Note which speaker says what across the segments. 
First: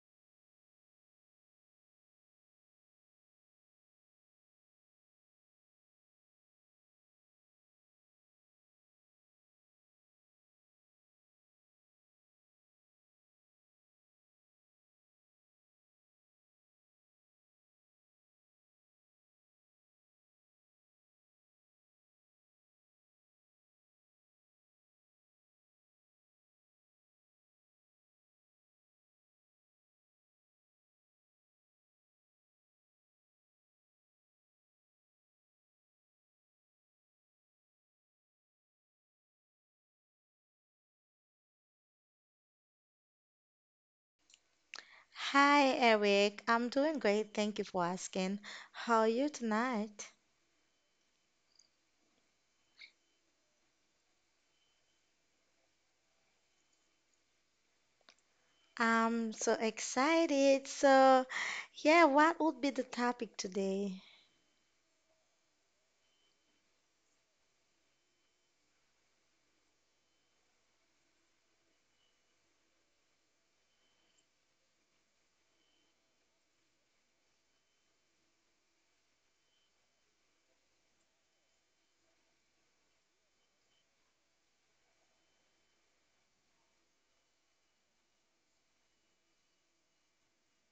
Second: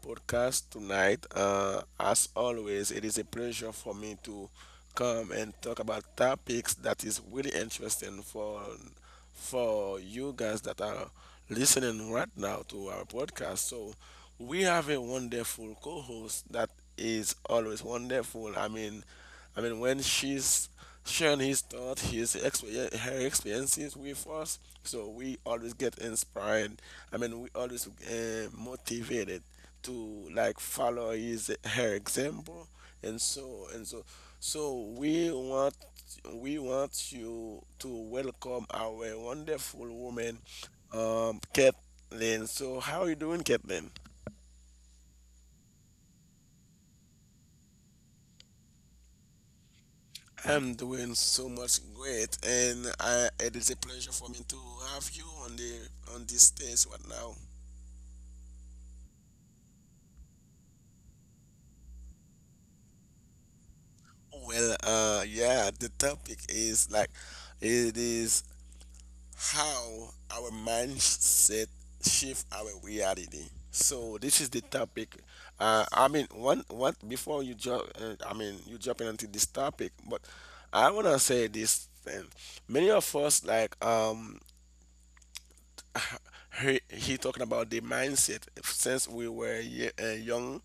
Speaker 1: podcast tonight. As always, it is a pleasure for me to come and talk about topics that is really interesting for you guys that are listening right now to our podcast. So we have a wonderful co-host that is always wonderful. I mean, when she's sharing his thoughts, her experiences with us. So we always get inspired. I mean, we always motivated to like follow his her example, and so and so. So we want you to welcome our wonderful woman, Kathleen. So how are you doing, Kathleen?
Speaker 2: Hi, Eric. I'm doing great. Thank you for asking. How are you tonight?
Speaker 1: I'm doing so much great, and it is a pleasure for me to have you on this stage right now.
Speaker 2: I'm so excited. So, yeah, what would be the topic today?
Speaker 1: Well, yeah, the topic is like it is how our mindset shift our reality. So this is the topic. I mean, one what before you jump, I mean, you jumping into this topic, but I wanna say this thing. Many of us like he talking about the mindset since we were young,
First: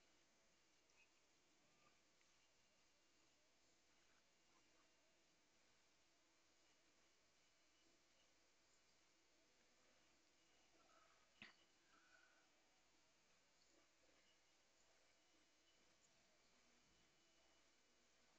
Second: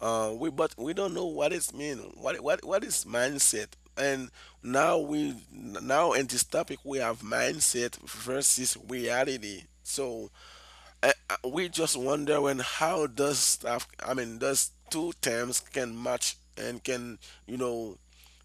Speaker 1: we but we don't know what it mean, what is mindset. And now we now in this topic we have mindset versus reality. So we just wonder, when how does stuff, I mean does two terms can match and can you know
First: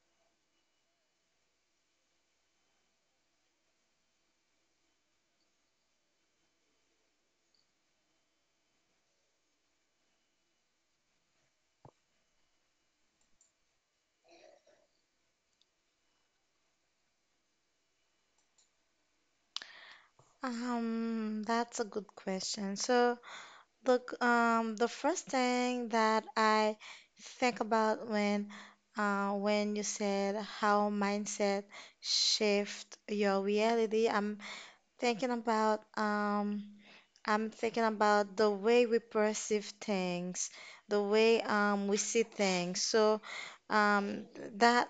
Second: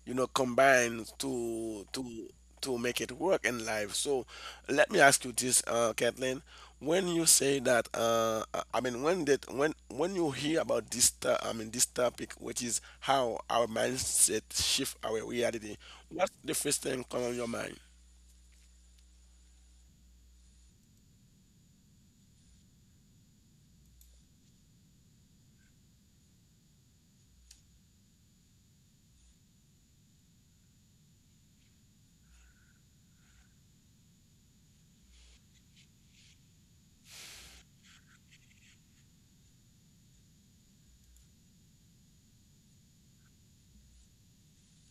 Speaker 1: combine to make it work in life. So let me ask you this, Kathleen. When you say that, I mean, when that when you hear about this, I mean, this topic, which is how our mindset shift our reality, what's the first thing come on your mind?
Speaker 2: That's a good question. So, look, the first thing that I think about when when you said how mindset shift your reality, I'm thinking about the way we perceive things, the way we see things. So um, that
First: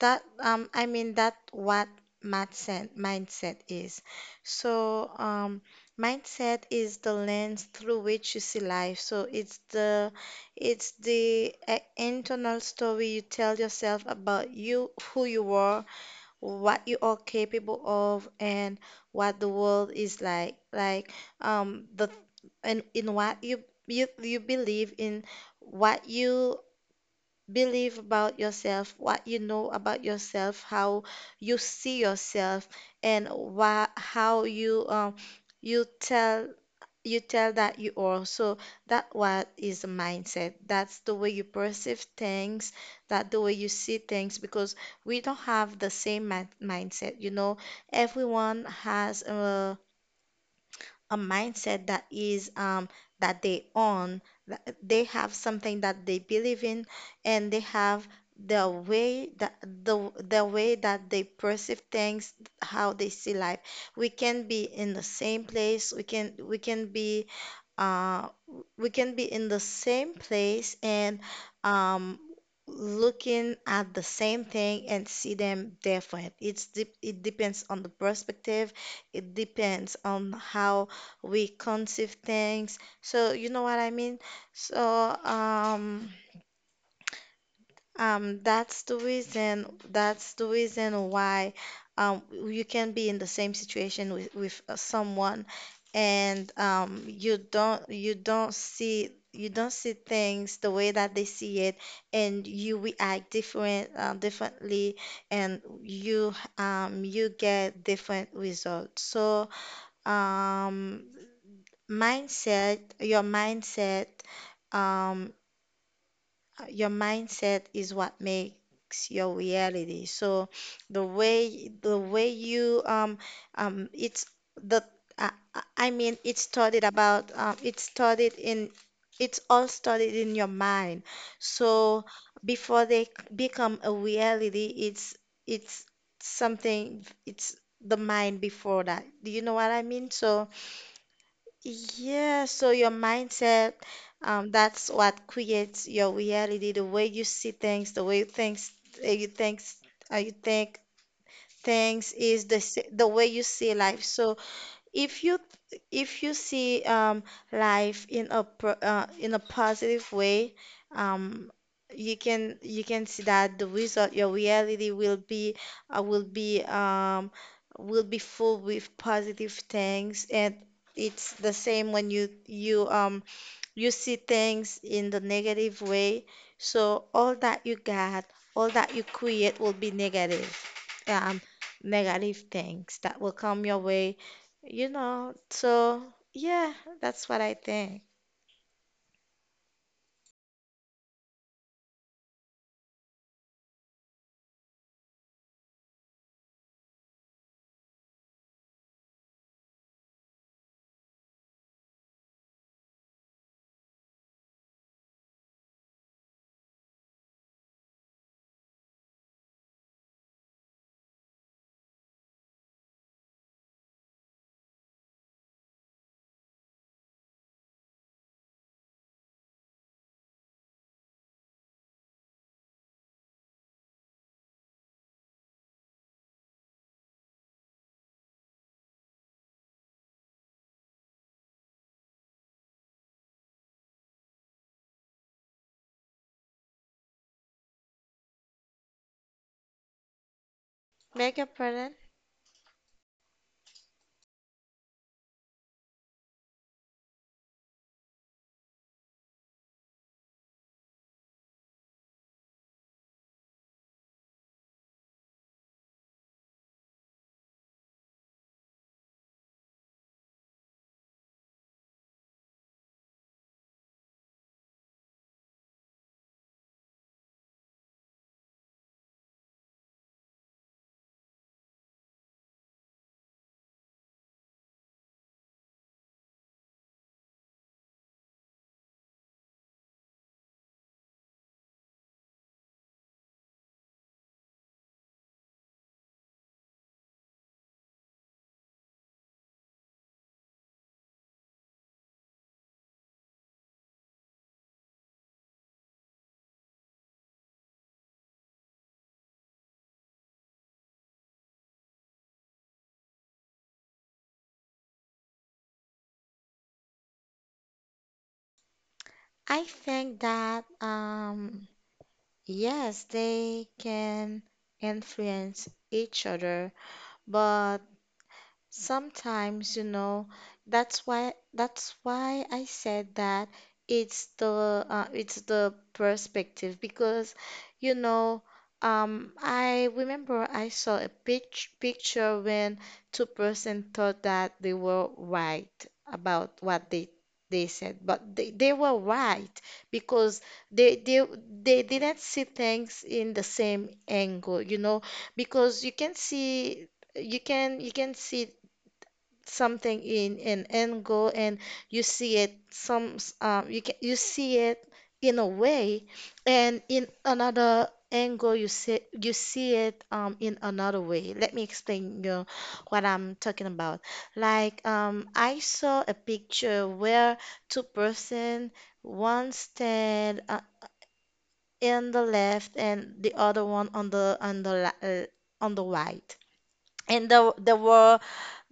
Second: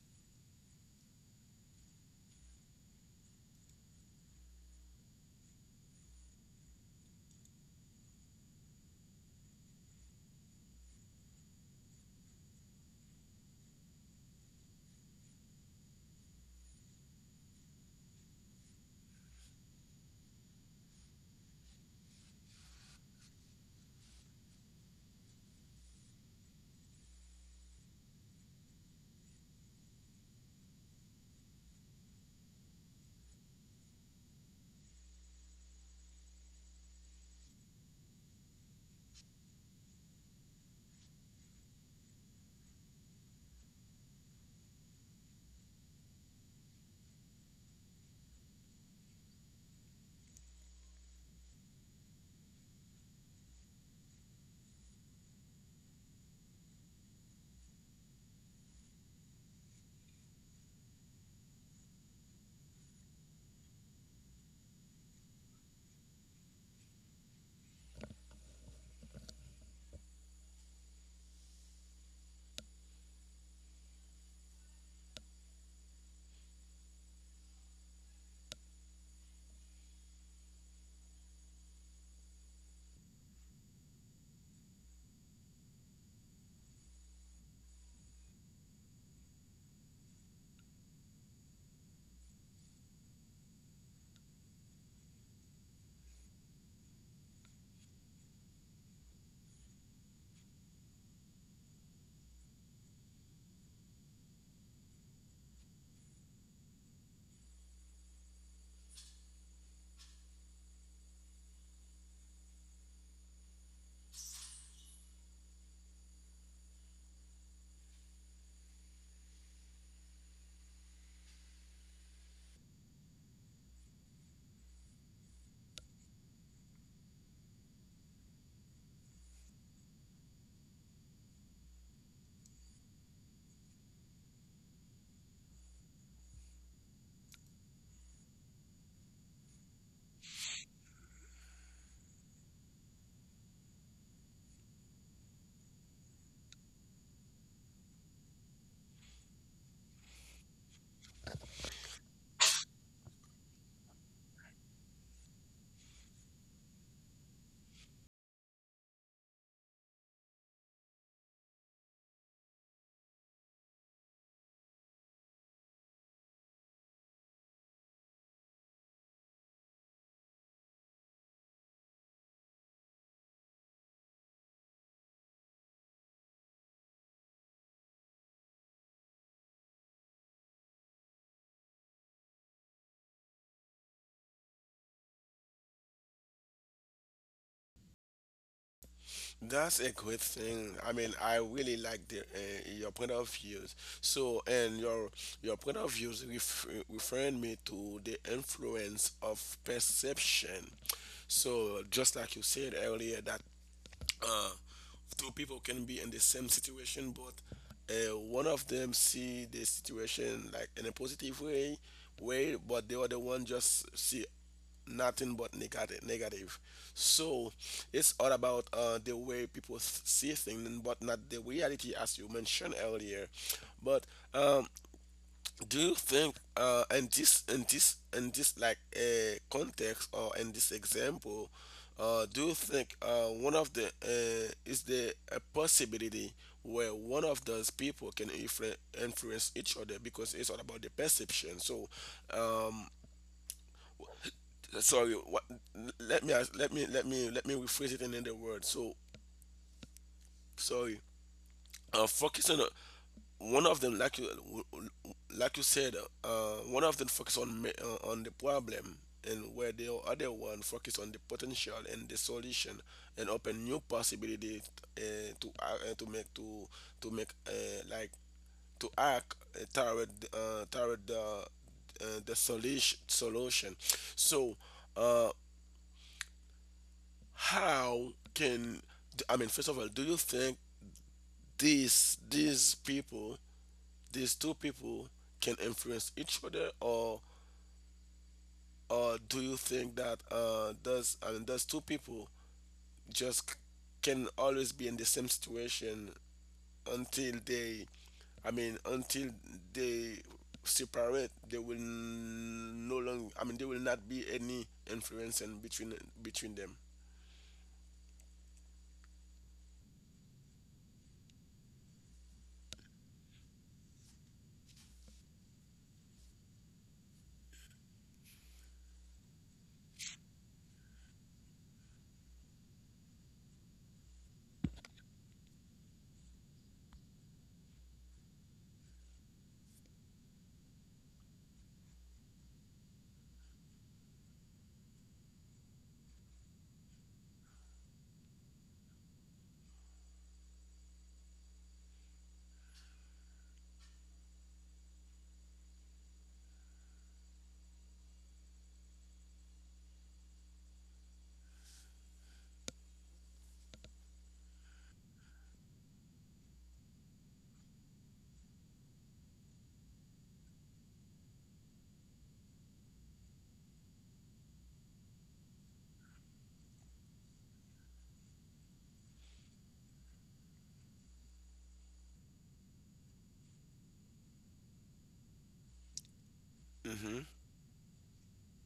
Speaker 2: that I mean that what mindset is. So mindset is the lens through which you see life. So it's the internal story you tell yourself about you, who you are, what you are capable of, and what the world is like the and in what you believe in, what you believe about yourself, what you know about yourself, how you see yourself, and how you tell you tell that you are. So that what is the mindset. That's the way you perceive things, that the way you see things, because we don't have the same mindset. You know, everyone has a mindset that is that they own, that they have something that they believe in, and they have the way that the way that they perceive things, how they see life. We can be in the same place. Uh, we can be in the same place and um, looking at the same thing and see them different. It depends on the perspective. It depends on how we conceive things. So you know what I mean? So um, that's the reason why you can be in the same situation with someone, and you don't see things the way that they see it, and you react differently, and you get different results. So um, your mindset. Um, your mindset is what makes your reality. So the way you, it's the, I mean it's studied about, it's studied in, it's all studied in your mind. So before they become a reality, it's something, it's the mind before that. Do you know what I mean? So yeah, so your mindset, that's what creates your reality, the way you see things, the way things, you think, uh, you think things is the way you see life. So if you if you see life in in a positive way, um, you can see that the result, your reality will be, uh, will be um, will be full with positive things, and it's the same when you see things in the negative way. So all that you got, all that you create will be negative. Um, Negative things that will come your way, you know. So yeah, that's what I think.
Speaker 1: That's a great thing. I mean, I really like the your point of views. So, and your point of views, referring me to the influence of perception. So, just like you said earlier, that uh, two people can be in the same situation, but one of them see the situation like in a positive way, but the other one just see nothing but negative. So it's all about the way people see things, and but not the reality, as you mentioned earlier. But um, do you think, in this like context, or in this example, do you think, one of the is there a possibility where one of those people can influence each other, because it's all about the
Speaker 2: Beg your
Speaker 1: perception? So
Speaker 2: pardon?
Speaker 1: um, sorry, let me ask, let me let me let me rephrase it in another word. So sorry, focus on, one of them, like you said, one of them focus on on the problem, and where the other one focus on the potential and the solution, and open new possibilities, uh, to act, to make, to make uh, like, to act, toward the solution. So uh how can, I mean, first of all, do you think these people, these two people can influence each other, or do you think that does, I mean, those two people just can always be in the same situation until they, I mean, until they separate, they will no longer, I mean, there will not be any influence in between between them.
Speaker 2: I think that yes, they can influence each other, but sometimes, you know, that's why I said that it's the perspective because, you know, I remember I saw a picture when two-person thought that they were right about what they said, but they were right because they they they didn't see things in the same angle, you know, because you can see something in an angle, and you see it you see it in a way, and in another angle you see it, in another way. Let me explain you what I'm talking about. Like I saw a picture where two person, one stand in the left and the other one on the on the right, and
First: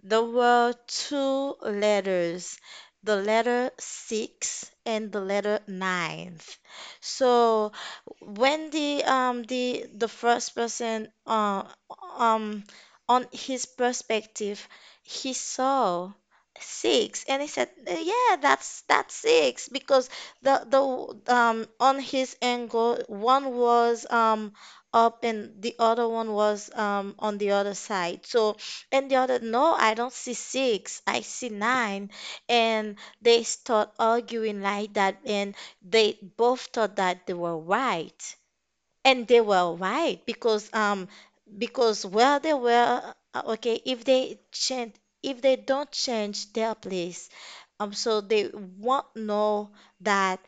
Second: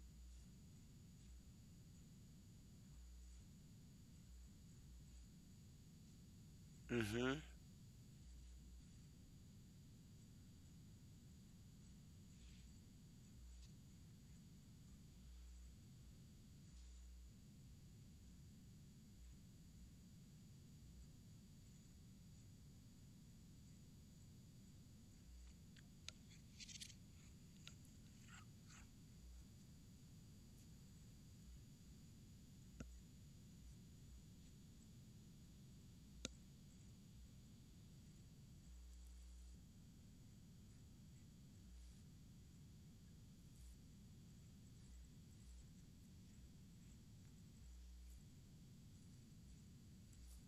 Speaker 2: there were two letters, the letter six and the letter ninth.
Speaker 1: Mhm.
Speaker 2: So when the first person, um on his perspective, he saw six and he said, "Yeah, that's six, because the on his angle one was up and the other one was on the other side. So, and the other, no, I don't see six, I see nine. And they start arguing like that, and they both thought that they were right. And they were right because where they were, okay, if they don't change their place, so they won't know that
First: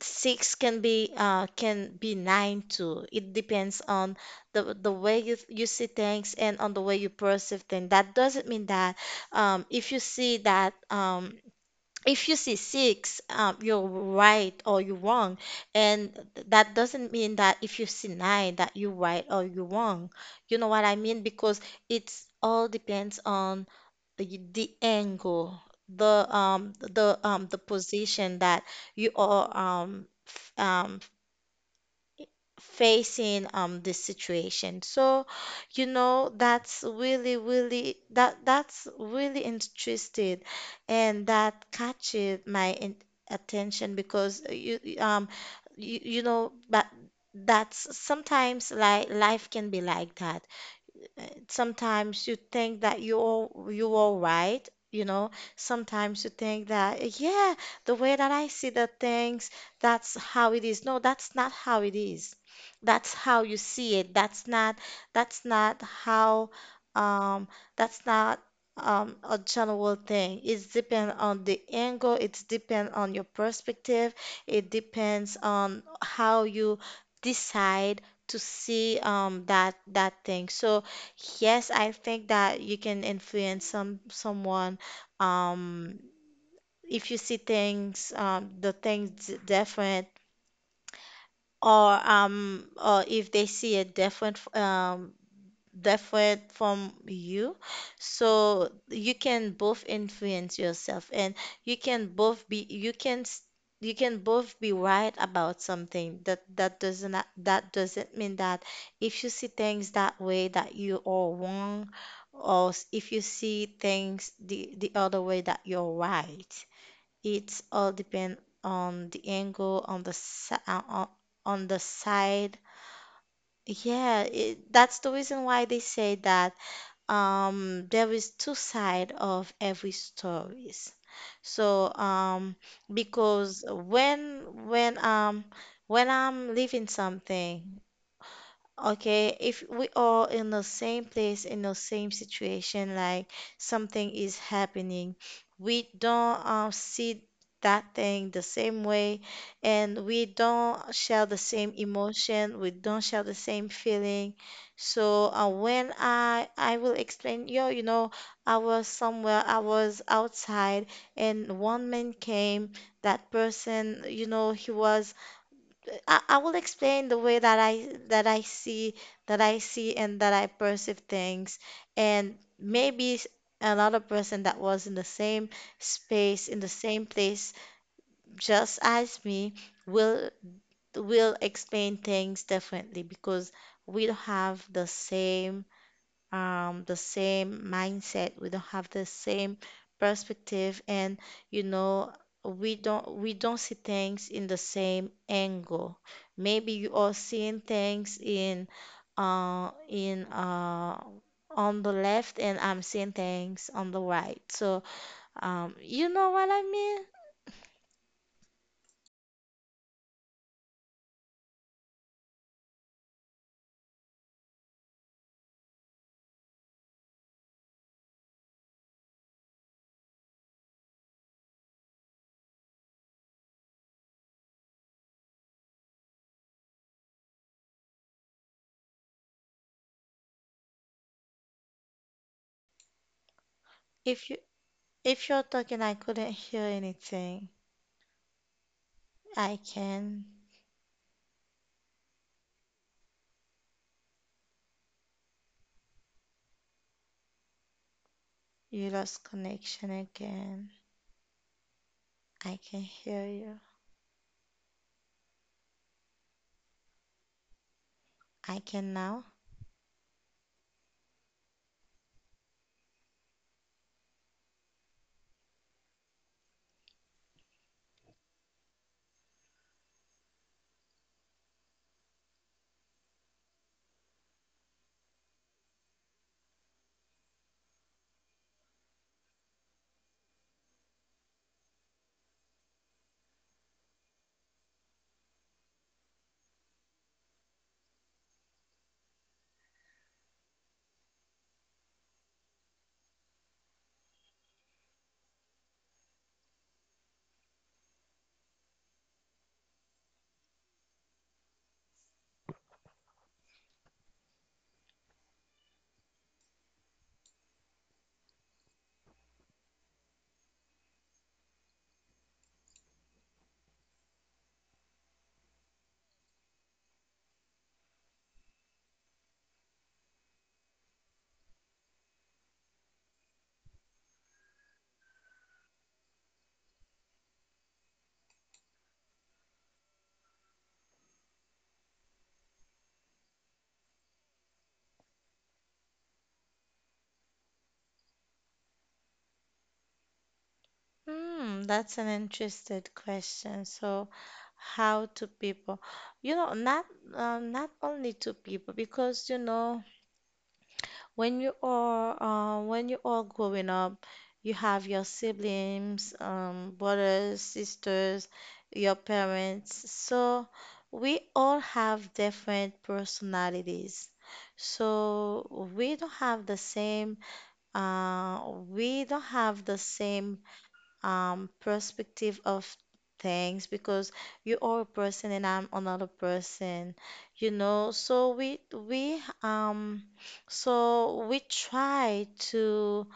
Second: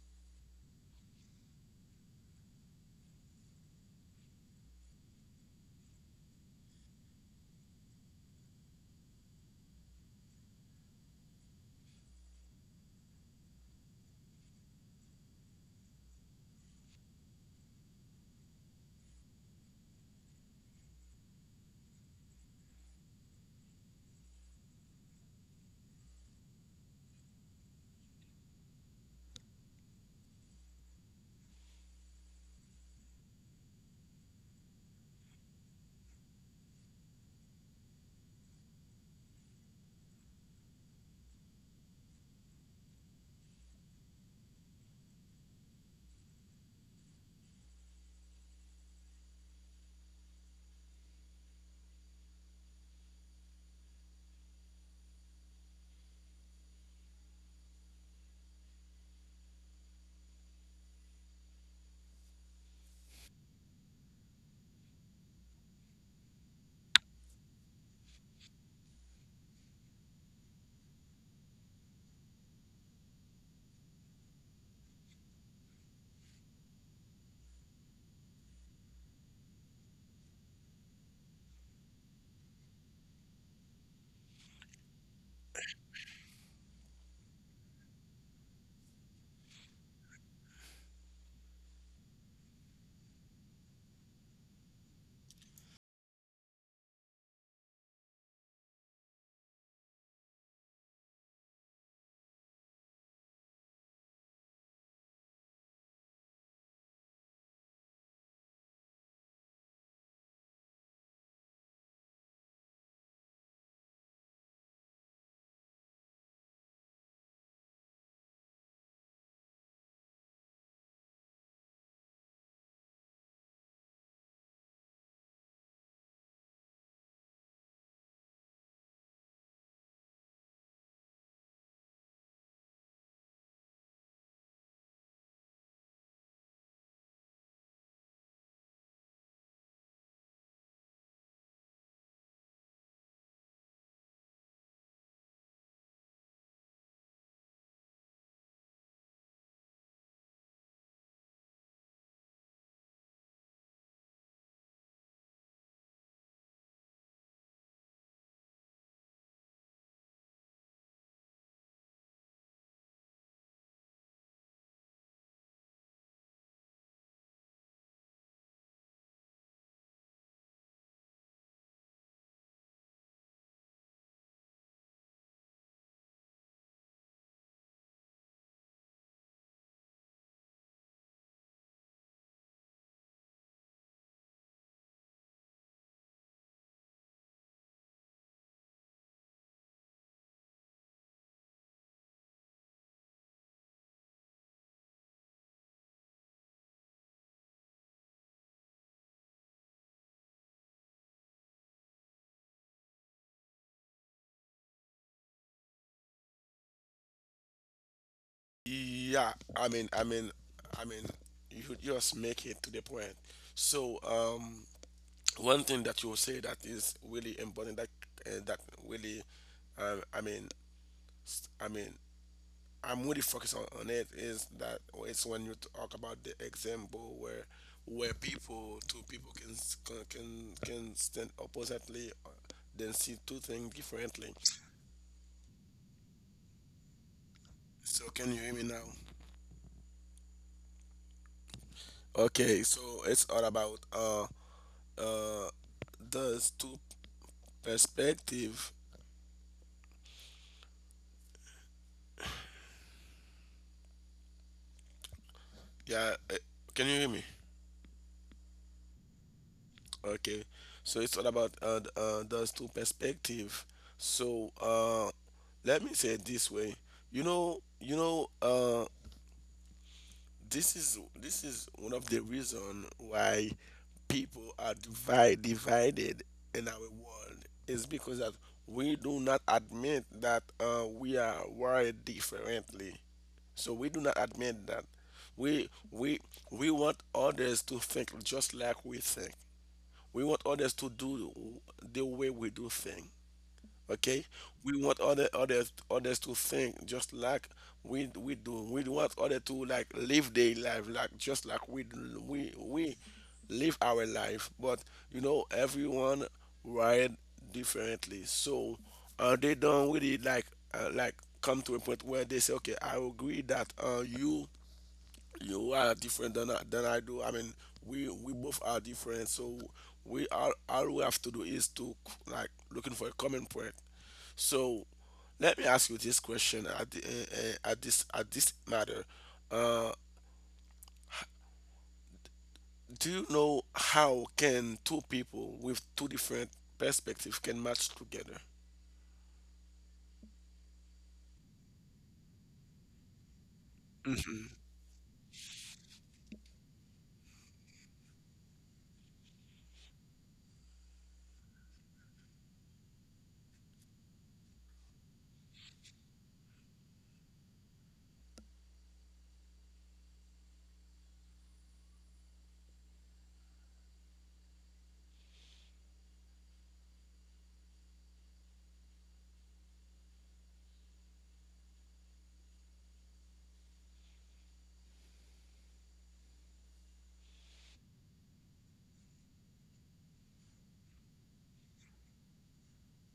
Speaker 2: six can be, can be nine too. It depends on the way you see things, and on the way you perceive things. That doesn't mean that um if you see that um if you see six, you're right or you're wrong, and that doesn't mean that if you see nine that you're right or you're wrong. You know what I mean? Because it's all depends on the angle, the position that you are, facing this situation. So, you know, that's really interested, and that catches my in attention because you know, but that's sometimes like life can be like that. Sometimes you think that you're right, you know. Sometimes you think that, yeah, the way that I see the things, that's how it is. No, that's not how it is. That's how you see it. That's not how um that's not a general thing. It's depend on the angle, it's depend on your perspective, it depends on how you decide to see that thing. So yes, I think that you can influence someone, um if you see things, the things different, or if they see a different, different from you. So you can both influence yourself, and you can both be you can s- you can both be right about something, that that doesn't mean that if you see things that way that you are wrong, if you see things the other way that you're right. It all depend on the angle, on on the side, yeah, that's the reason why they say that, there is two side of every stories. So because when I'm leaving something, okay, if we all in the same place, in the same situation, like something is happening, we don't, see that thing the same way, and we don't share the same emotion, we don't share the same feeling. So when I will explain, yo, you know, I was somewhere, I was outside, and one man came. That person, you know, he was — I will explain the way that I see, and that I perceive things, and another person that was in the same space, in the same place, just as me, will explain things differently, because we don't have the same, the same mindset. We don't have the same perspective, and you know, we don't see things in the same angle. Maybe you are seeing things in on the left, and I'm seeing things on the right. So, you know what I mean?
Speaker 1: Yeah, I mean, you just make it to the point. So, one thing that you say that is really important, that really, I mean, I mean, I'm really focused on it, is that it's when you talk about the example where people two people can s- can stand oppositely, then see two things
Speaker 2: If
Speaker 1: differently.
Speaker 2: you if you're talking, I couldn't hear anything.
Speaker 1: So, can you hear me now?
Speaker 2: I can.
Speaker 1: Okay, so it's all about uh those two perspective.
Speaker 2: You lost connection again. I can hear you.
Speaker 1: Yeah. Can you hear me?
Speaker 2: I can now.
Speaker 1: Okay. So it's all about those two perspective. So let me say it this way. You know, you know, uh, this is one of the reason why people are divided in our world, is because that we do not admit that we are wired differently. So we do not admit that. We we we want others to think just like we think. We want others to do the way we do things. Okay, we want others to think just like we do. We want others to like live their life like just like we live our life. But everyone ride differently. So they don't really like, like come to a point where they say, okay, I agree that, you are different than I do. I mean, we both are different, so we are all we have to do is to like looking for a common point. So, let me ask you this question at this matter. Uh, do you know how can two people with two different perspectives can match together?
Speaker 2: Hmm, that's an interesting question. So,
Speaker 1: Mhm.
Speaker 2: how to people? You know, not only to people, because you know when you are growing up, you have your siblings, brothers, sisters, your parents. So we all have different personalities. So uh, we don't have the same, perspective of things, because you are a person and I'm another person, you know. So we so we try to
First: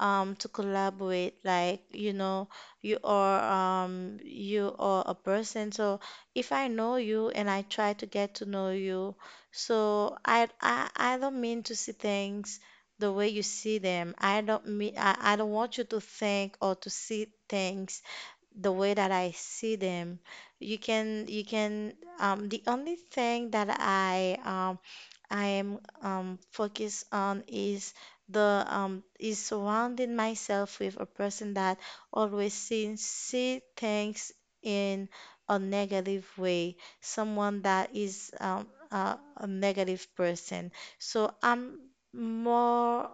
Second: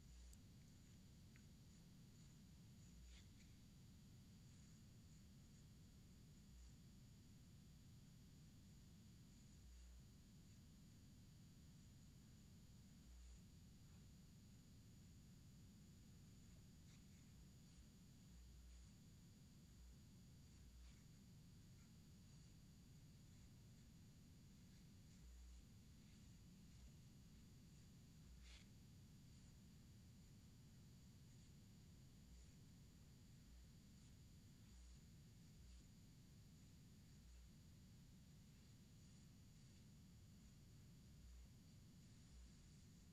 Speaker 2: um to collaborate. Like, you know, you are, you are a person. So if I know you and I try to get to know you, so I don't mean to see things the way you see them. I don't mean — I don't want you to think or to see things the way that I see them. You can The only thing that I am, focused on, is the, is surrounding myself with a person that always see things in a negative way, someone that is, a negative person. So I'm more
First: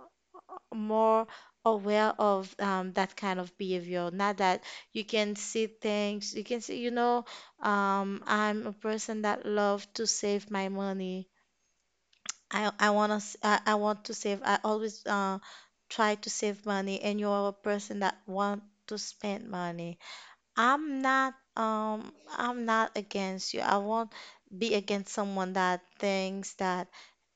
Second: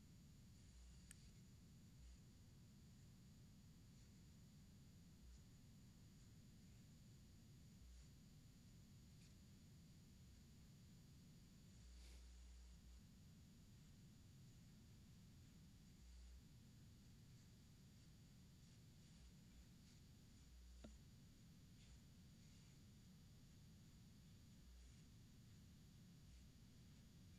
Speaker 2: more aware of, that kind of behavior. Not that you can see things, you can see, you know, I'm a person that love to save my money. I want to save. I always try to save money, and you're a person that want to spend money. I'm not against you. I won't be against someone that thinks that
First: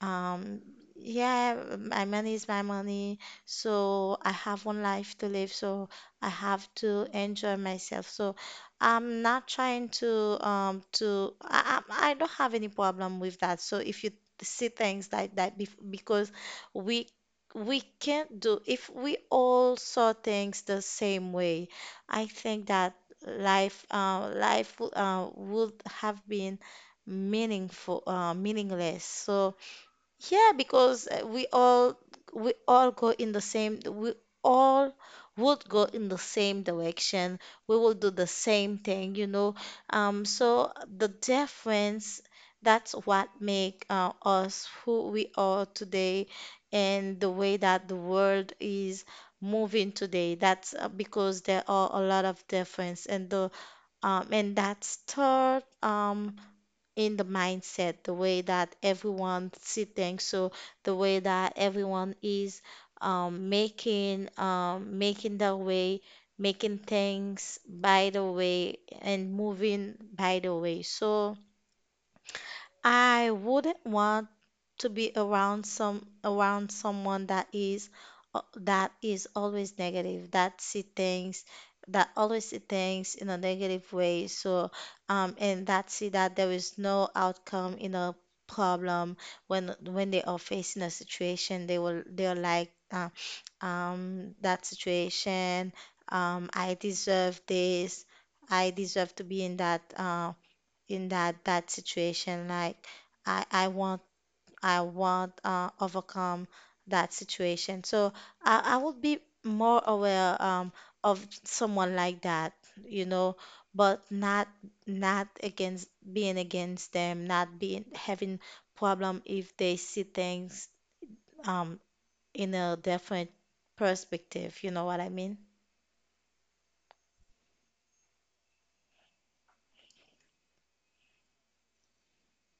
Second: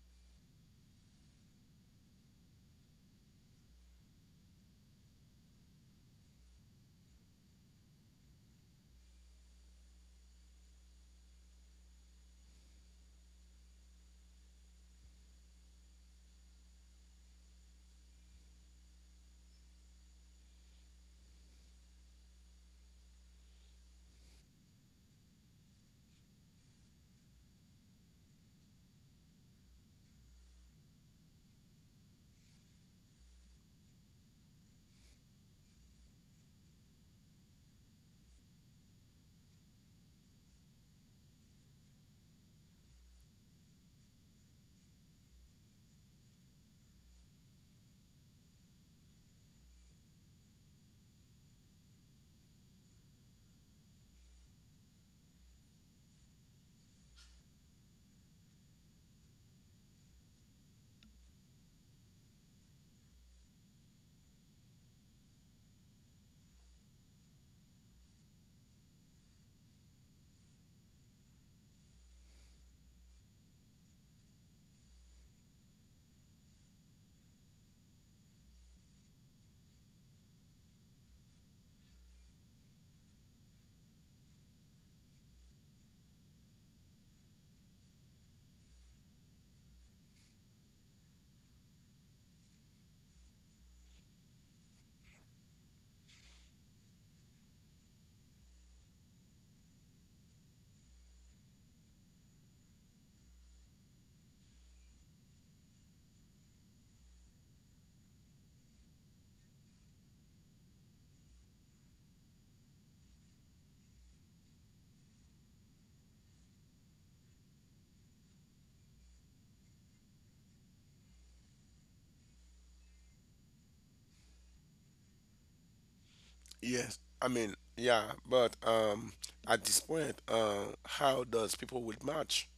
Speaker 2: um yeah, my money is my money, so I have one life to live, so I have to enjoy myself. So I'm not trying to I don't have any problem with that. So if you see things like that bef because we we can't do if we all saw things the same way, I think that life would have been meaningful meaningless, so yeah, because we all go in the same we all would go in the same direction. We will do the same thing, so the difference, that's what make us who we are today. And the way that the world is moving today, that's because there are a lot of difference, and the and that start in the mindset, the way that everyone see things. So the way that everyone is making their way, making things by the way, and moving by the way. So I wouldn't want to be around someone that is always negative, that see things, that always see things in a negative way. So and that see that there is no outcome in a problem. When they are facing a situation, they will they're like that situation, um, I deserve this, I deserve to be in that bad situation. Like I, I want, I want overcome that situation. So I would be more aware of someone like that, you know, but not against, being against them, not being having problem if they see things um, in a different perspective. You know what I mean?
Speaker 1: Yes, I mean, yeah, but at this point, how does people will match?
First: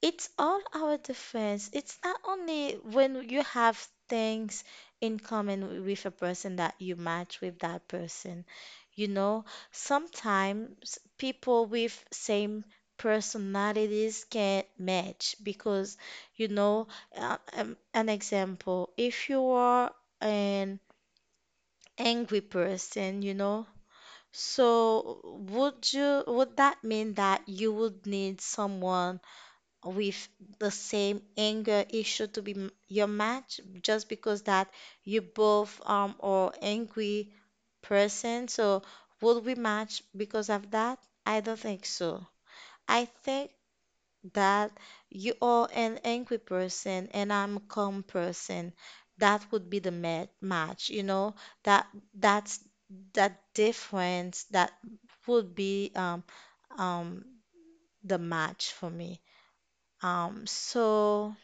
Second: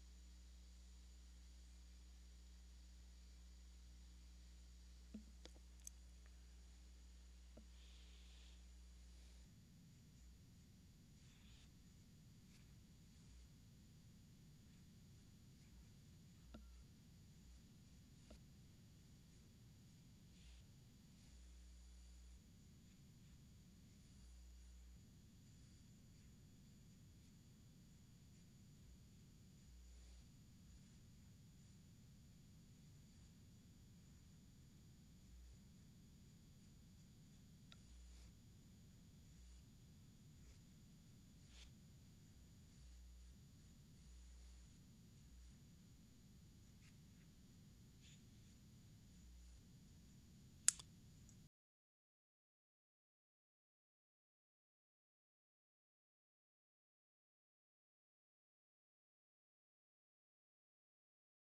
Speaker 2: It's all our defense. It's not only when you have things in common with a person that you match with that person. You know, sometimes people with same personalities can't match because, you know, an example, if you are an angry person, you know, so would that mean that you would need someone with the same anger issue to be your match just because that you both are angry person. So would we match because of that? I don't think so. I think that you are an angry person and I'm a calm person. That would be the match, you know? That that's that difference that would be um the match for me. So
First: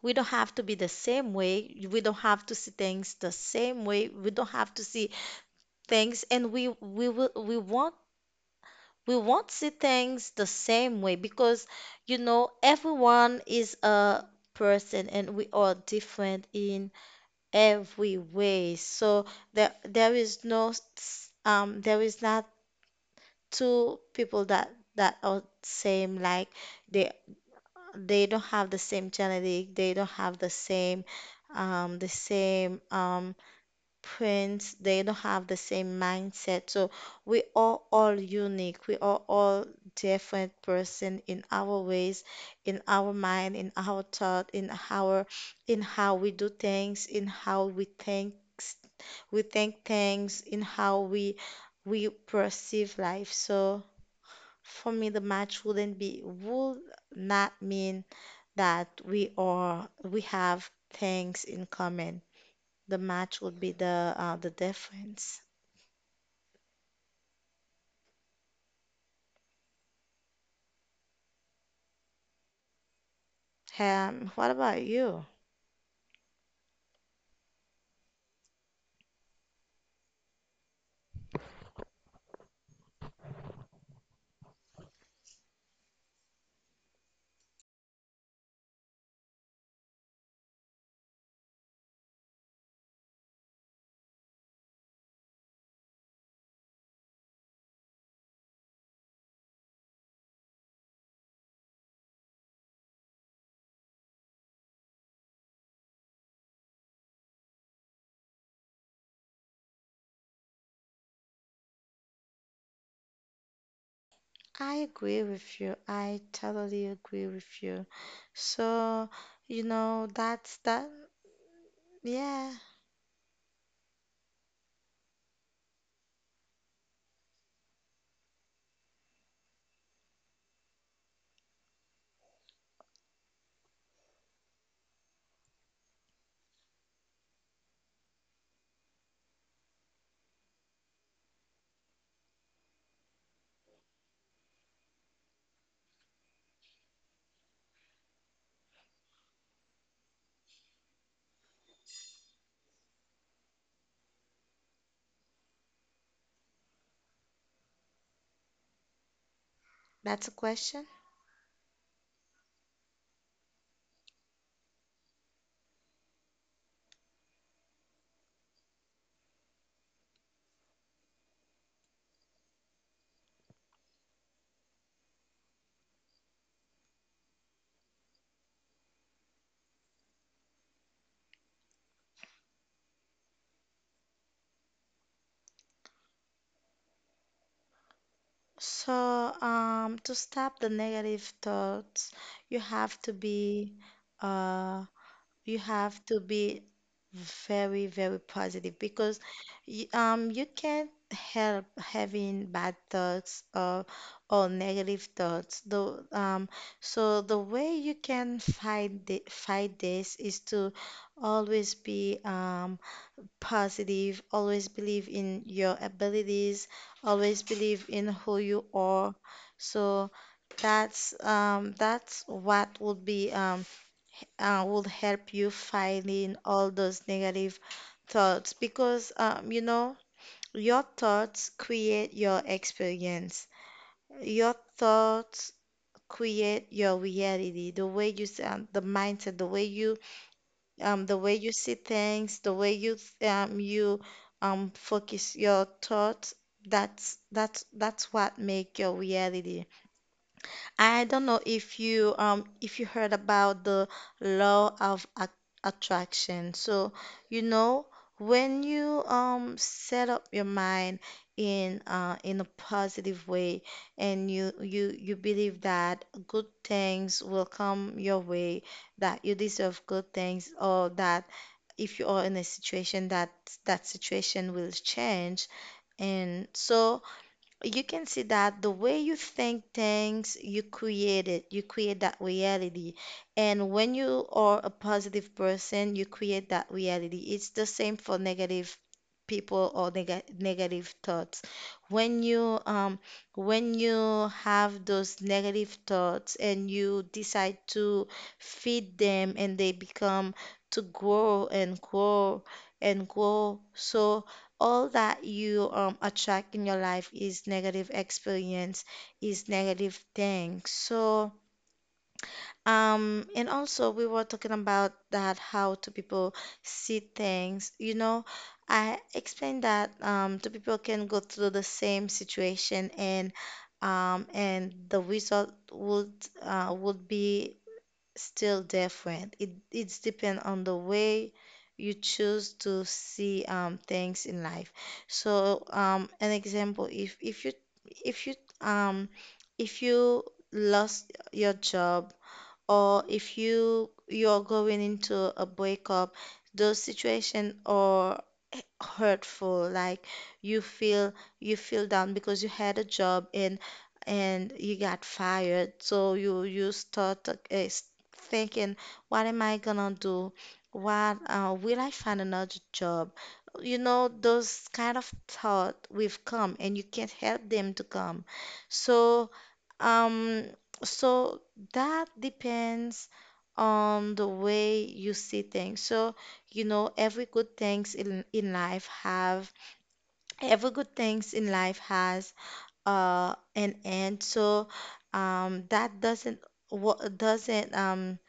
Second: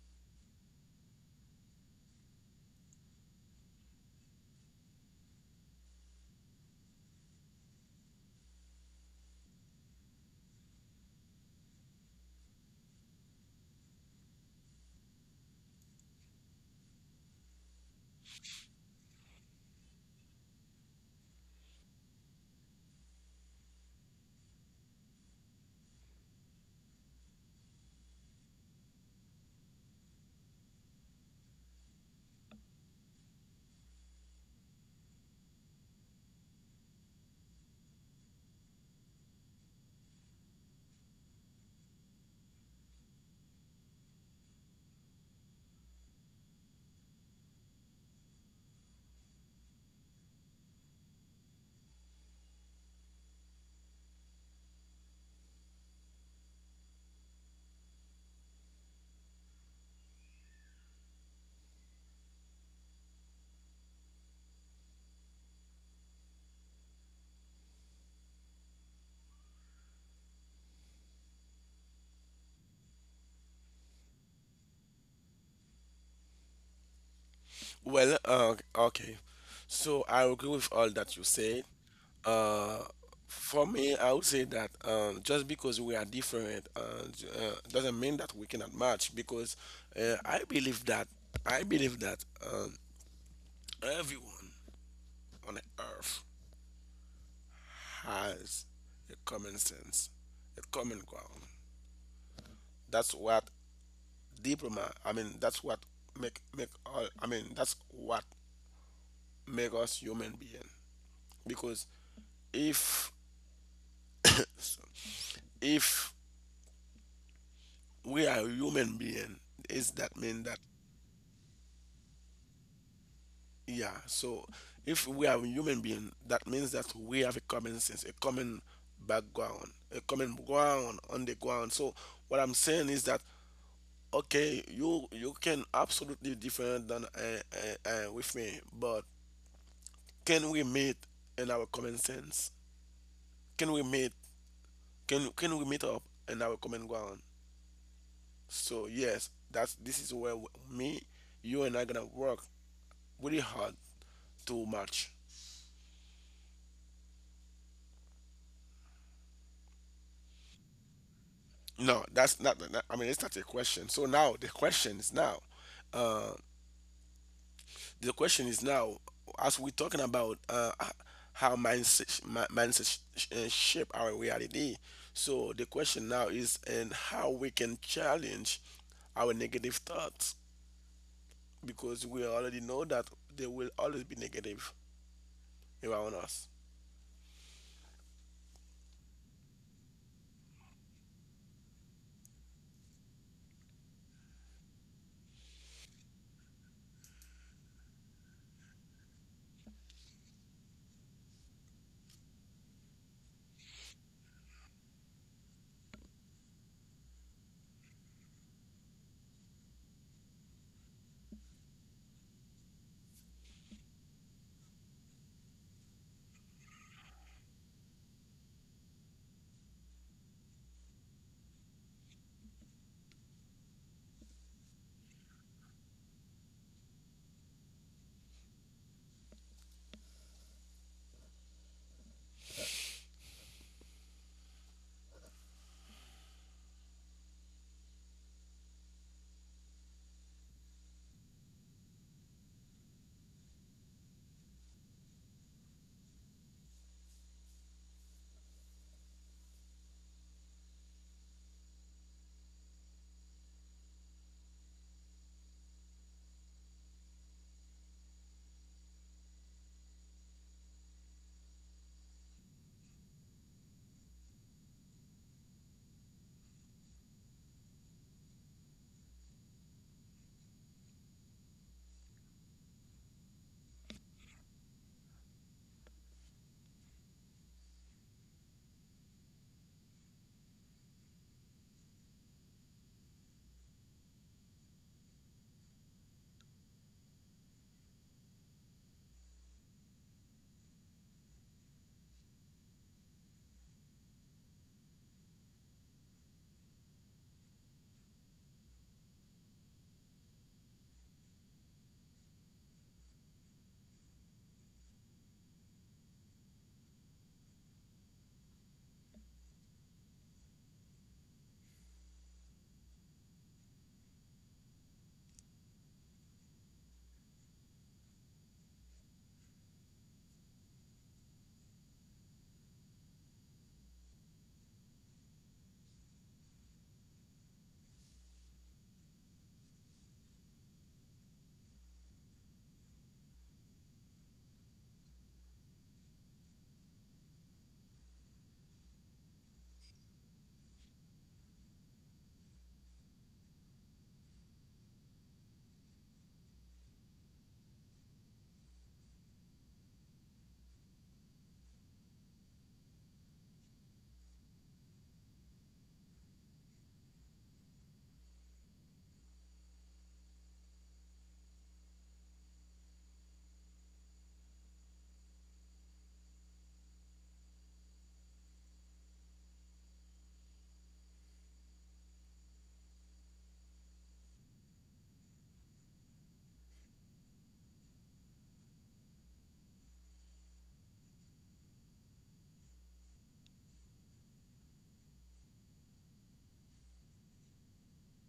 Speaker 2: we don't have to be the same way. We don't have to see things the same way. We don't have to see things, and we won't see things the same way because, you know, everyone is a person and we are different in every way. So there is not two people that are same. Like they they don't have the same genetic, they don't have the same prints, they don't have the same mindset. So we are all unique. We are all different person in our ways, in our mind, in our thought, in our in how we do things, in how we think things, in how we perceive life. So for me, the match wouldn't be would not mean that we have things in common. The match would be the difference. What about you?
Speaker 1: Well, okay. So I agree with all that you said. Uh, for me, I would say that just because we are different, doesn't mean that we cannot match. Because I believe that, I believe that um, everyone on earth has a common sense, a common ground. That's what diploma. I mean, that's what make all. I mean, that's what make us human being. Because if
Speaker 2: I
Speaker 1: so-
Speaker 2: agree with you.
Speaker 1: if
Speaker 2: I totally agree with you.
Speaker 1: we are human
Speaker 2: So,
Speaker 1: being,
Speaker 2: you
Speaker 1: is
Speaker 2: know,
Speaker 1: that mean
Speaker 2: that's
Speaker 1: that,
Speaker 2: that. Yeah,
Speaker 1: yeah, so if we are human being, that means that we have a common sense, a common background, a common ground on the ground. So what I'm saying is that, okay, you can absolutely different than, with me, but can we meet in our common sense, can we meet can we meet up in our common ground. So yes, that's this is where me, you and I gonna work really hard too much.
Speaker 2: that's a question.
Speaker 1: No, that's not. I mean, it's not a question. So now the question is now, uh, the question is now, as we're talking about, how mindset shape our reality. So the question now is, and how we can challenge our negative thoughts, because we already know that there will always be negative around us.
Speaker 2: So, to stop the negative thoughts, you have to be uh You have to be very, very positive because you can't help having bad thoughts or negative thoughts. Though So the way you can fight fight this is to always be positive, always believe in your abilities, always believe in who you are. So that's what would be will help you find in all those negative thoughts because, you know, your thoughts create your experience. Your thoughts create your reality. The way the mindset, the way you see things, the way you focus your thoughts. That's what make your reality. I don't know if you heard about the law of attraction. So, you know, when you set up your mind in a positive way and you believe that good things will come your way, that you deserve good things, or that if you are in a situation, that that situation will change. And so you can see that the way you think things, you create it, you create that reality. And when you are a positive person, you create that reality. It's the same for negative people or negative thoughts. When you um when you have those negative thoughts and you decide to feed them, and they become to grow and grow and grow. So all that you, attract in your life is negative experience, is negative things. So, and also we were talking about that, how to people see things. You know, I explained that, two people can go through the same situation and, and the result would be still different. It's depend on the way you choose to see, things in life. So, an example, if you um if you lost your job or if you're going into a breakup, those situations are hurtful. Like you feel, you feel down because you had a job and you got fired, so you start thinking, what am I gonna do? What will I find another job? You know, those kind of thought will come, and you can't help them to come. So, um, so that depends on the way you see things. So, you know, every good things in life has an end. So, that doesn't what doesn't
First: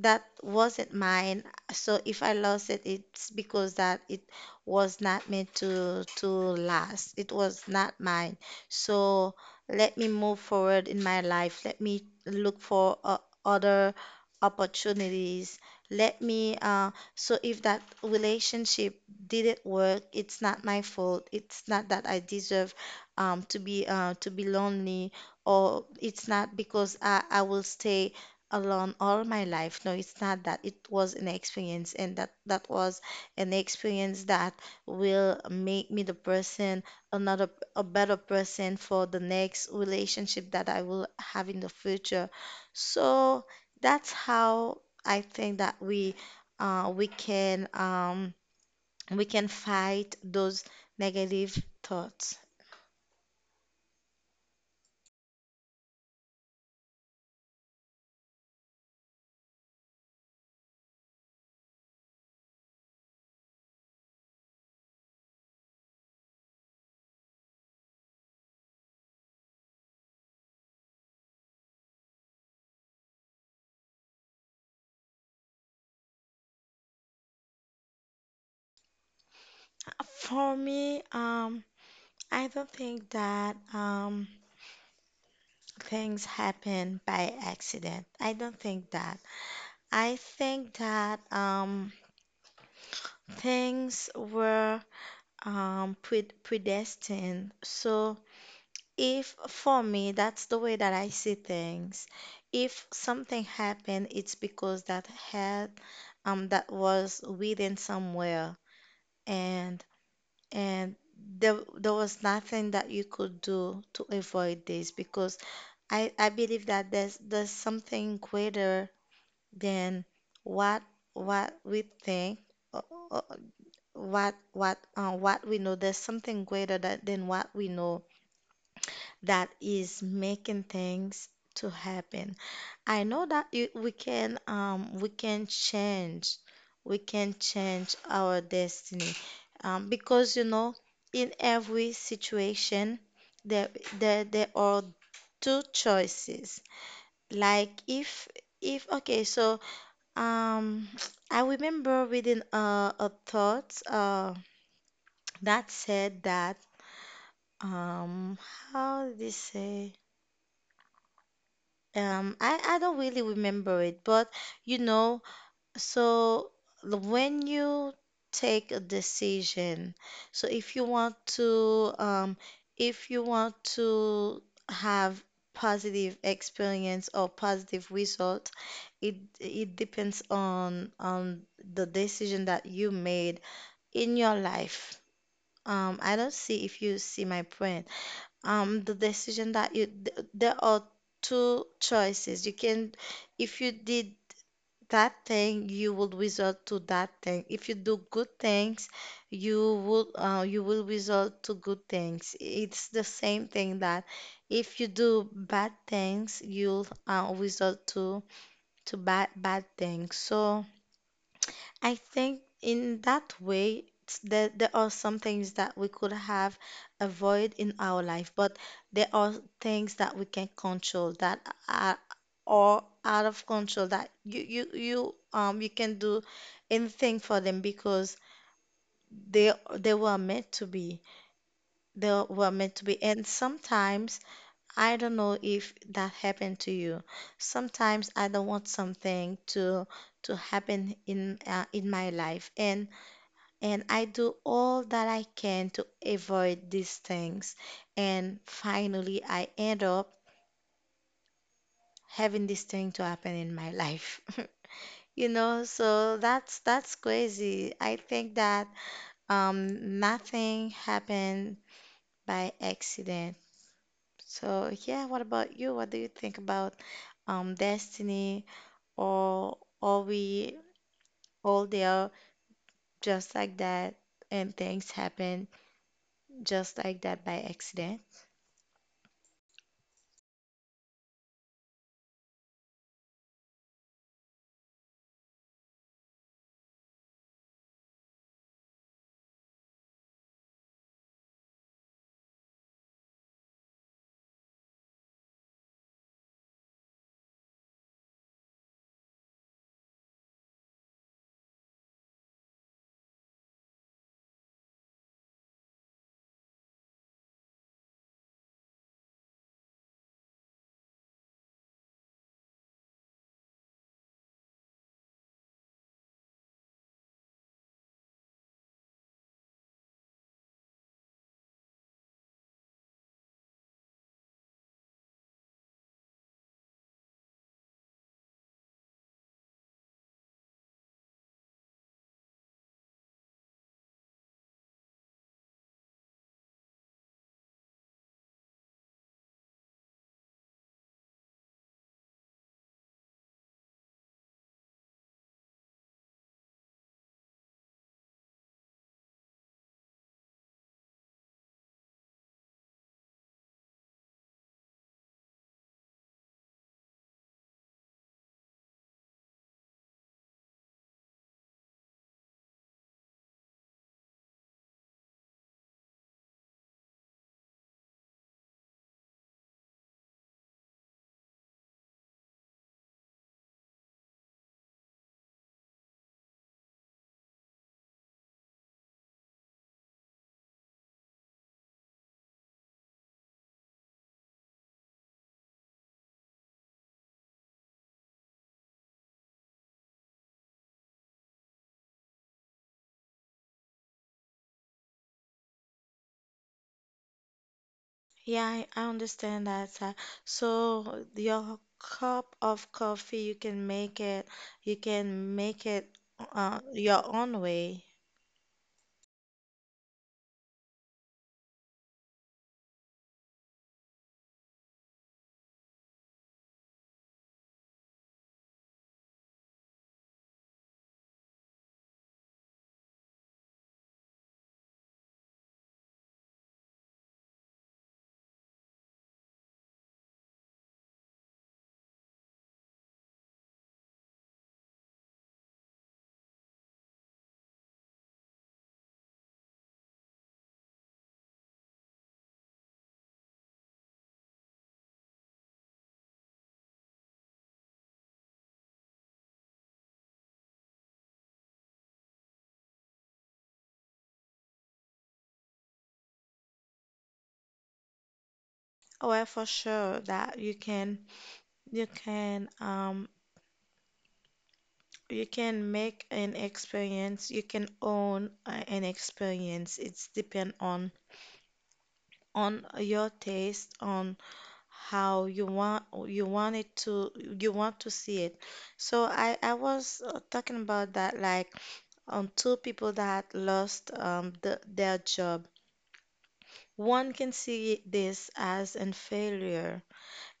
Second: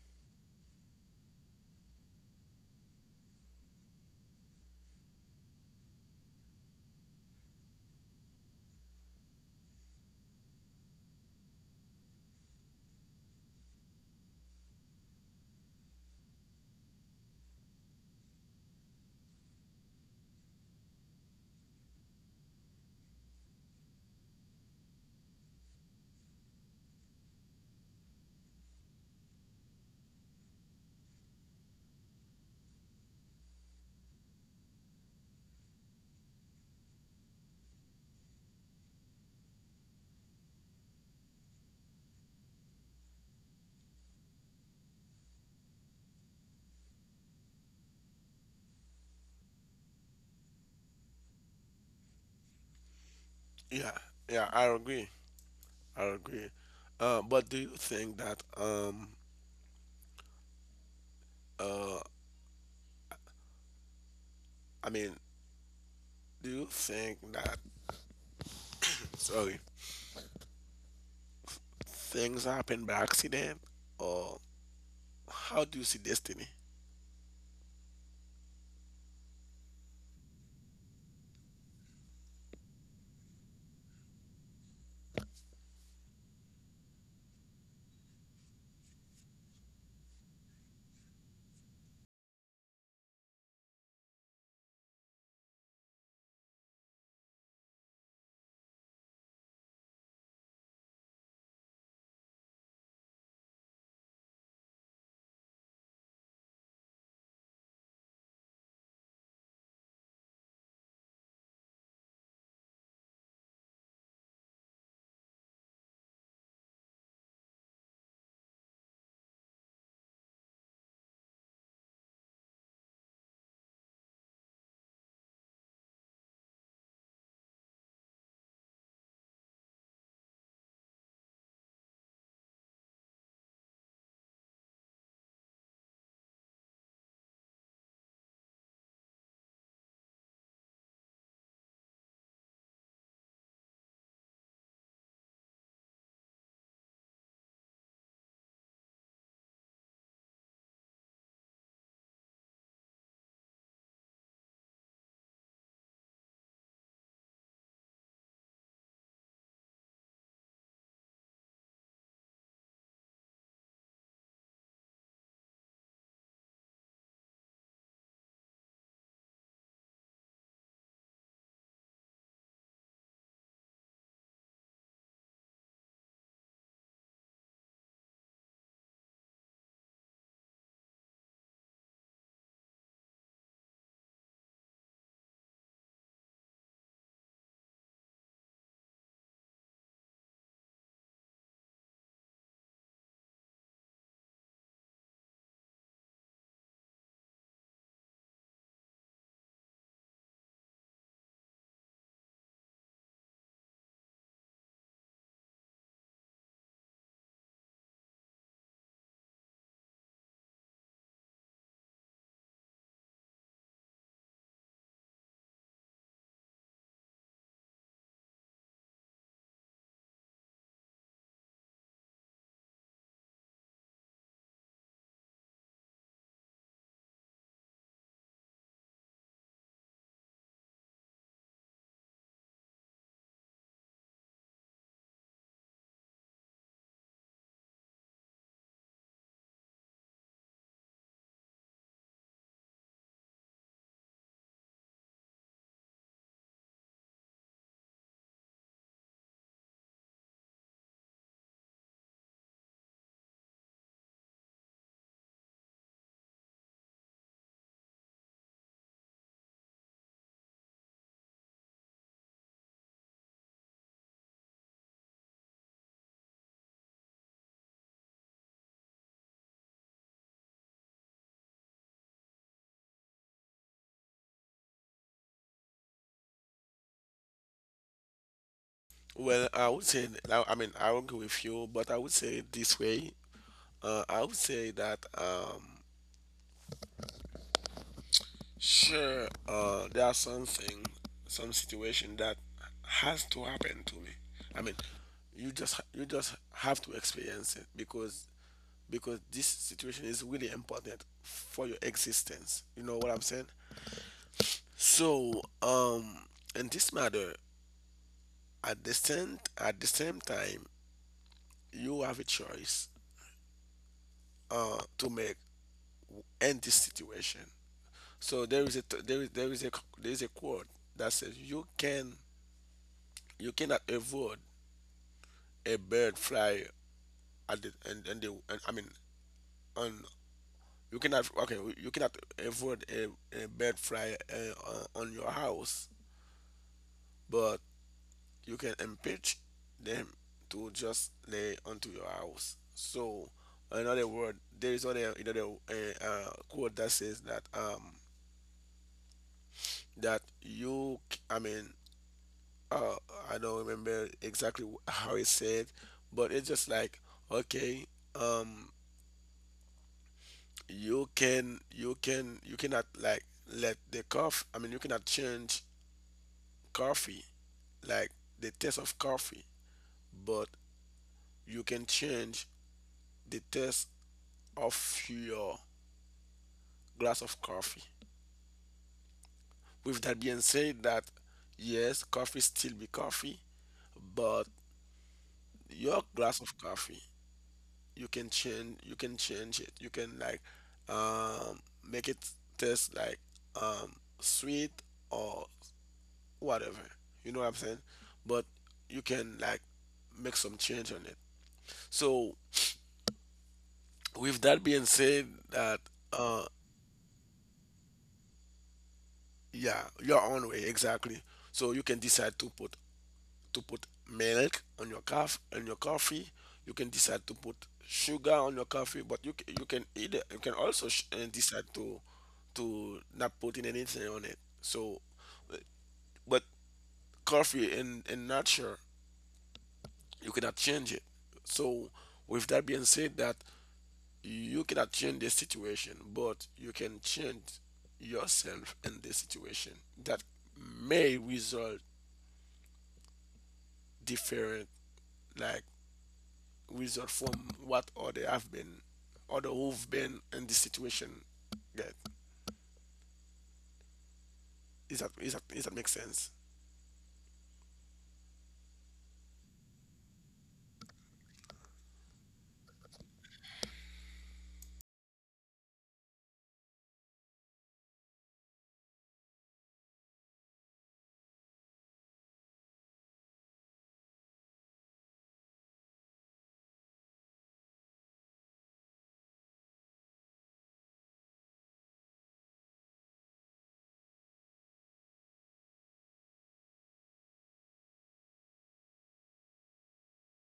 Speaker 2: that wasn't mine. So if I lost it, it's because that it was not meant to last. It was not mine. So let me move forward in my life. Let me look for other opportunities. Let me so If that relationship didn't work, it's not my fault. It's not that I deserve, to be lonely, or it's not because I will stay alone all my life. No, it's not that. It was an experience, and that was an experience that will make me the person, another a better person for the next relationship that I will have in the future. So that's how I think that we can, we can fight those negative thoughts.
Speaker 1: Yeah, yeah, I agree. I agree. But do you think that, uh I mean, do you think that, sorry, things happen by accident, or how do you see destiny?
Speaker 2: For me, I don't think that, things happen by accident. I don't think that. I think that, things were, predestined. So if for me, that's the way that I see things. If something happened, it's because that had that was within somewhere, and and there was nothing that you could do to avoid this because I believe that there's something greater then what what we think, uh, uh, what we know. There's something greater that, than what we know, that is making things to happen. I know that we can, um, we can change our destiny, because, you know, in every situation there there are two choices. Like if okay so, um, I remember reading a thought, that said that, um, how did it say? I don't really remember it, but, you know, so when you take a decision, so if you want to, if you want to have positive experience or positive result, it depends on the decision that you made in your life. Um, I don't see if you see my point. The decision that you, th- there are two choices. You can, if you did that thing, you will result to that thing. If you do good things, you will result to good things. It's the same thing that if you do bad things, you'll result to bad bad things. So I think in that way, there, there are some things that we could have avoid in our life, but there are things that we can control that are, are out of control, that you, you can do anything for them because they were meant to be. They were meant to be. And sometimes, I don't know if that happened to you. Sometimes I don't want something to happen in my life. And I do all that I can to avoid these things. And finally, I end up having this thing to happen in my life. So that's crazy. I think that nothing happened by accident. So yeah, what about you? What do you think about destiny, or are we all there just like that and things happen just like that by accident?
Speaker 1: Well, I would say, I mean, I agree with you, but I would say it this way. I would say that, sure, there are some situation that has to happen to me. I mean, you just have to experience it, because this situation is really important for your existence. You know what I'm saying? So, in this matter, at the same time, you have a choice, to make in this situation. So there is a t- there is a c- there is a quote that says you can, you cannot avoid a bird fly at the, and the, and, I mean, on, you cannot, okay, you cannot avoid a bird fly, on your house, but you can impeach them to just lay onto your house. So, another word, there is other another quote that says that, that you, I mean, uh, I don't remember exactly how it said, but it's just like, okay, um, you cannot like let the coffee. I mean, you cannot change coffee, like the taste of coffee, but you can change the taste of your glass of coffee. With that being said, that yes, coffee still be coffee, but your glass of coffee, you can change. You can change it. You can like um, make it taste like um, sweet or whatever. You know what I'm saying? But
Speaker 2: Yeah, I
Speaker 1: you can
Speaker 2: understand
Speaker 1: like
Speaker 2: that, sir.
Speaker 1: make some change on
Speaker 2: So
Speaker 1: it.
Speaker 2: your
Speaker 1: So
Speaker 2: cup of coffee, you can make it,
Speaker 1: with that
Speaker 2: you
Speaker 1: being said,
Speaker 2: can make
Speaker 1: that
Speaker 2: it
Speaker 1: uh
Speaker 2: your own way.
Speaker 1: yeah, your own way exactly. So you can decide to put milk on your coffee. You can decide to put sugar on your coffee, but you can also decide to not putting anything on it. So, uh, but coffee in nature you cannot change it. So, with that being said, that you cannot change the situation, but you can change yourself in the situation that may result different, like result from what other who've been in this situation get. Is that make sense?
Speaker 2: Oh, well, for sure that you can, you can, you can make an experience. You can own an experience. It's depend on your taste, on how you want it to you want to see it. So I was talking about that like, two people that lost their job. One can see this as a failure,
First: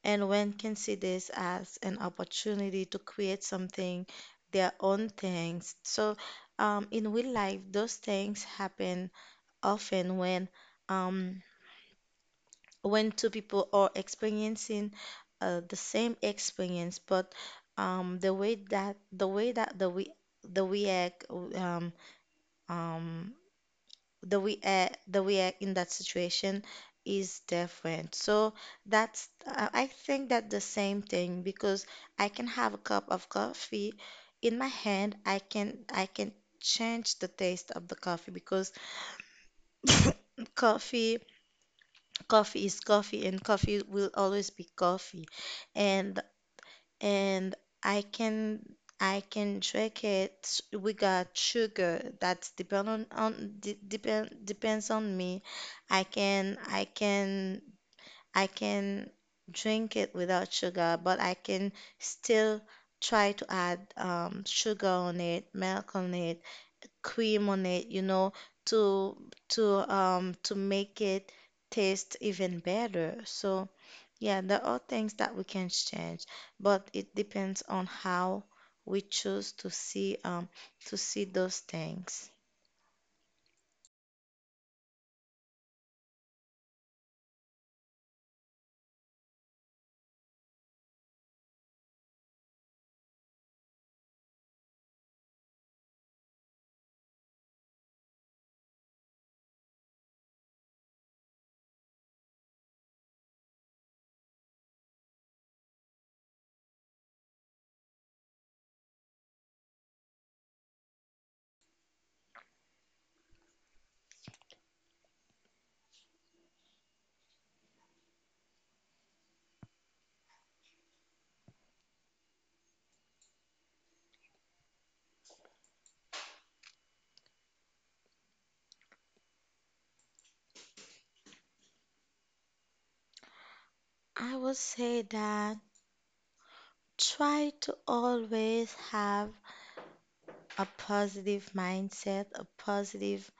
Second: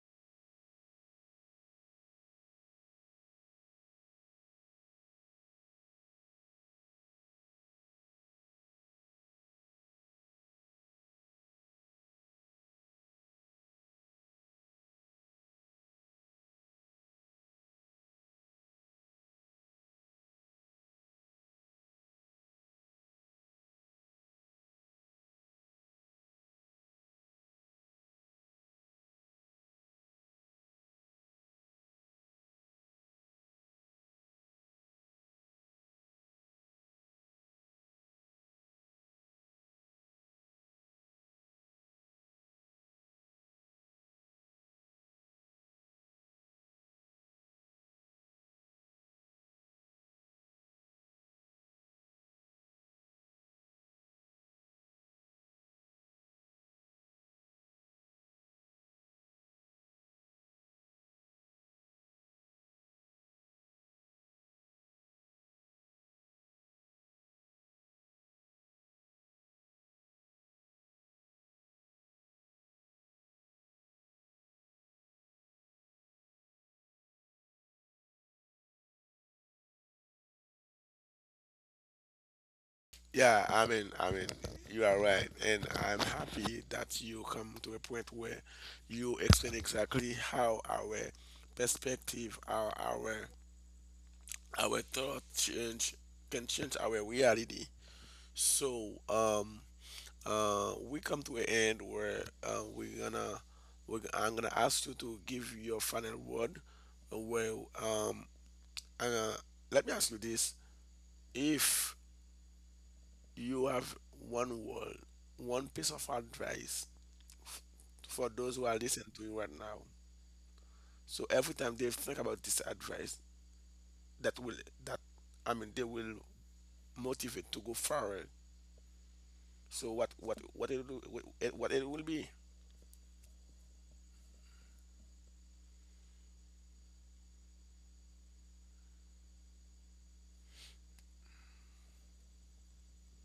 Speaker 2: and one can see this as an opportunity to create something, their own things. So, in real life, those things happen often when, um, when two people are experiencing the same experience, but um, the way that the way that the we the react um, the way in that situation is different. So that's I think that the same thing, because I can have a cup of coffee in my hand. I can change the taste of the coffee because coffee coffee is coffee and coffee will always be coffee. And and I can I can drink it. We got sugar. That's depend on de depend depends on me. I can I can I can drink it without sugar, but I can still try to add sugar on it, milk on it, cream on it, you know, to to make it taste even better. So yeah, there are things that we can change, but it depends on how we choose to see, to see those things.
Speaker 1: Yeah, I mean, you are right, and I'm happy that you come to a point where you explain exactly how our perspective, our thought change can change our reality. So, we come to an end where we're gonna we're, g- I'm gonna ask you to give your final word. Where um, uh, let me ask you this: if you have one word, one piece of advice, f- for those who are listening to you right now, so every time they think about this advice, that will, that I mean, they will motivate to go forward. So what it will be?
Speaker 2: I would say that try to always have a positive mindset, a positive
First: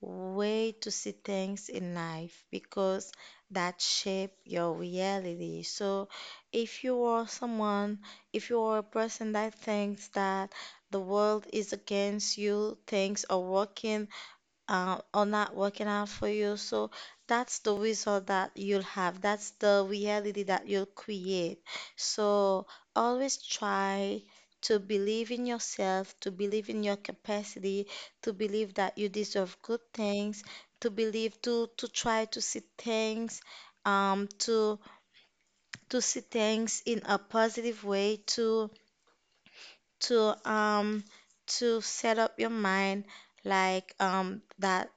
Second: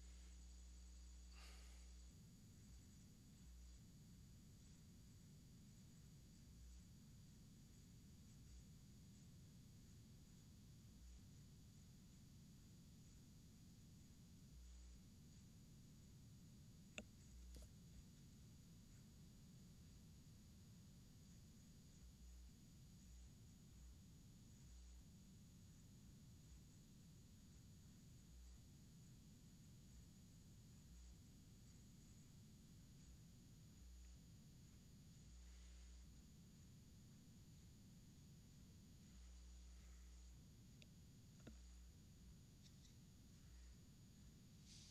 Speaker 2: way to see things in life because that shape your reality. So if you are someone, if you are a person that thinks that the world is against you, things are working or not working out for you. So that's the result that you'll have. That's the reality that you'll create. So always try to believe in yourself, to believe in your capacity, to believe that you deserve good things, to believe to try um, to to see things in a positive way, to to um to set up your mind like that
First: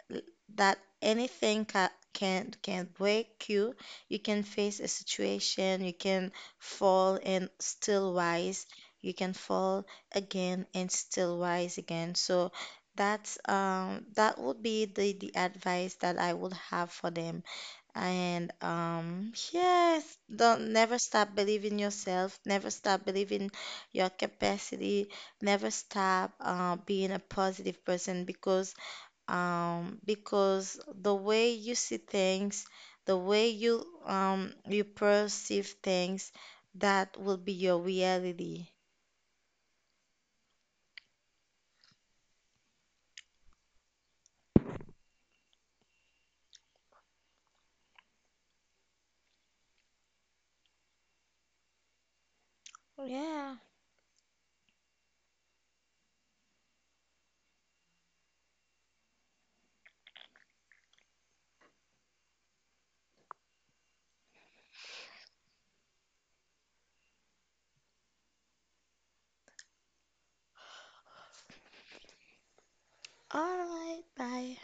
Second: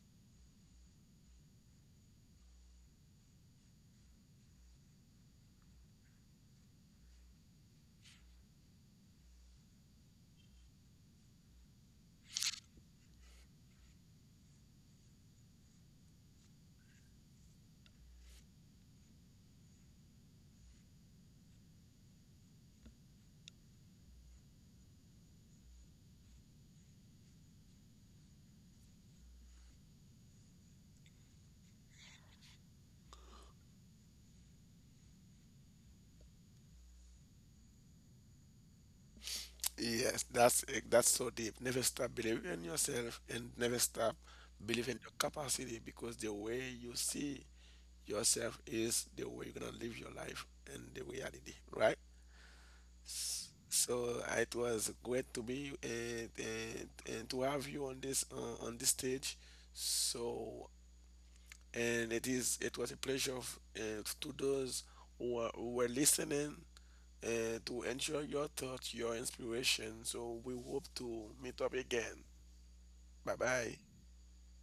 Speaker 2: anything ca can break you. You can face a situation, you can fall and still rise. You can fall again and still rise again. So that's that would be the advice that I would have for them and, yes, don't never stop believing yourself, never stop believing your capacity, never stop being a positive person because, because the way you see things, the way you, you perceive things, that will be your reality.
Speaker 1: Yes, that's it. That's so deep. Never stop believing in yourself, and never stop believing in your capacity, because the way you see yourself is the way you're gonna live your life and the reality, right? S-
Speaker 2: Yeah.
Speaker 1: So uh, it was great to be, and to have you on this stage. So, and it was a pleasure, to those who were listening, and to enjoy your thoughts, your inspiration. So we hope to meet up again. Bye
Speaker 2: All
Speaker 1: bye.
Speaker 2: right. Bye.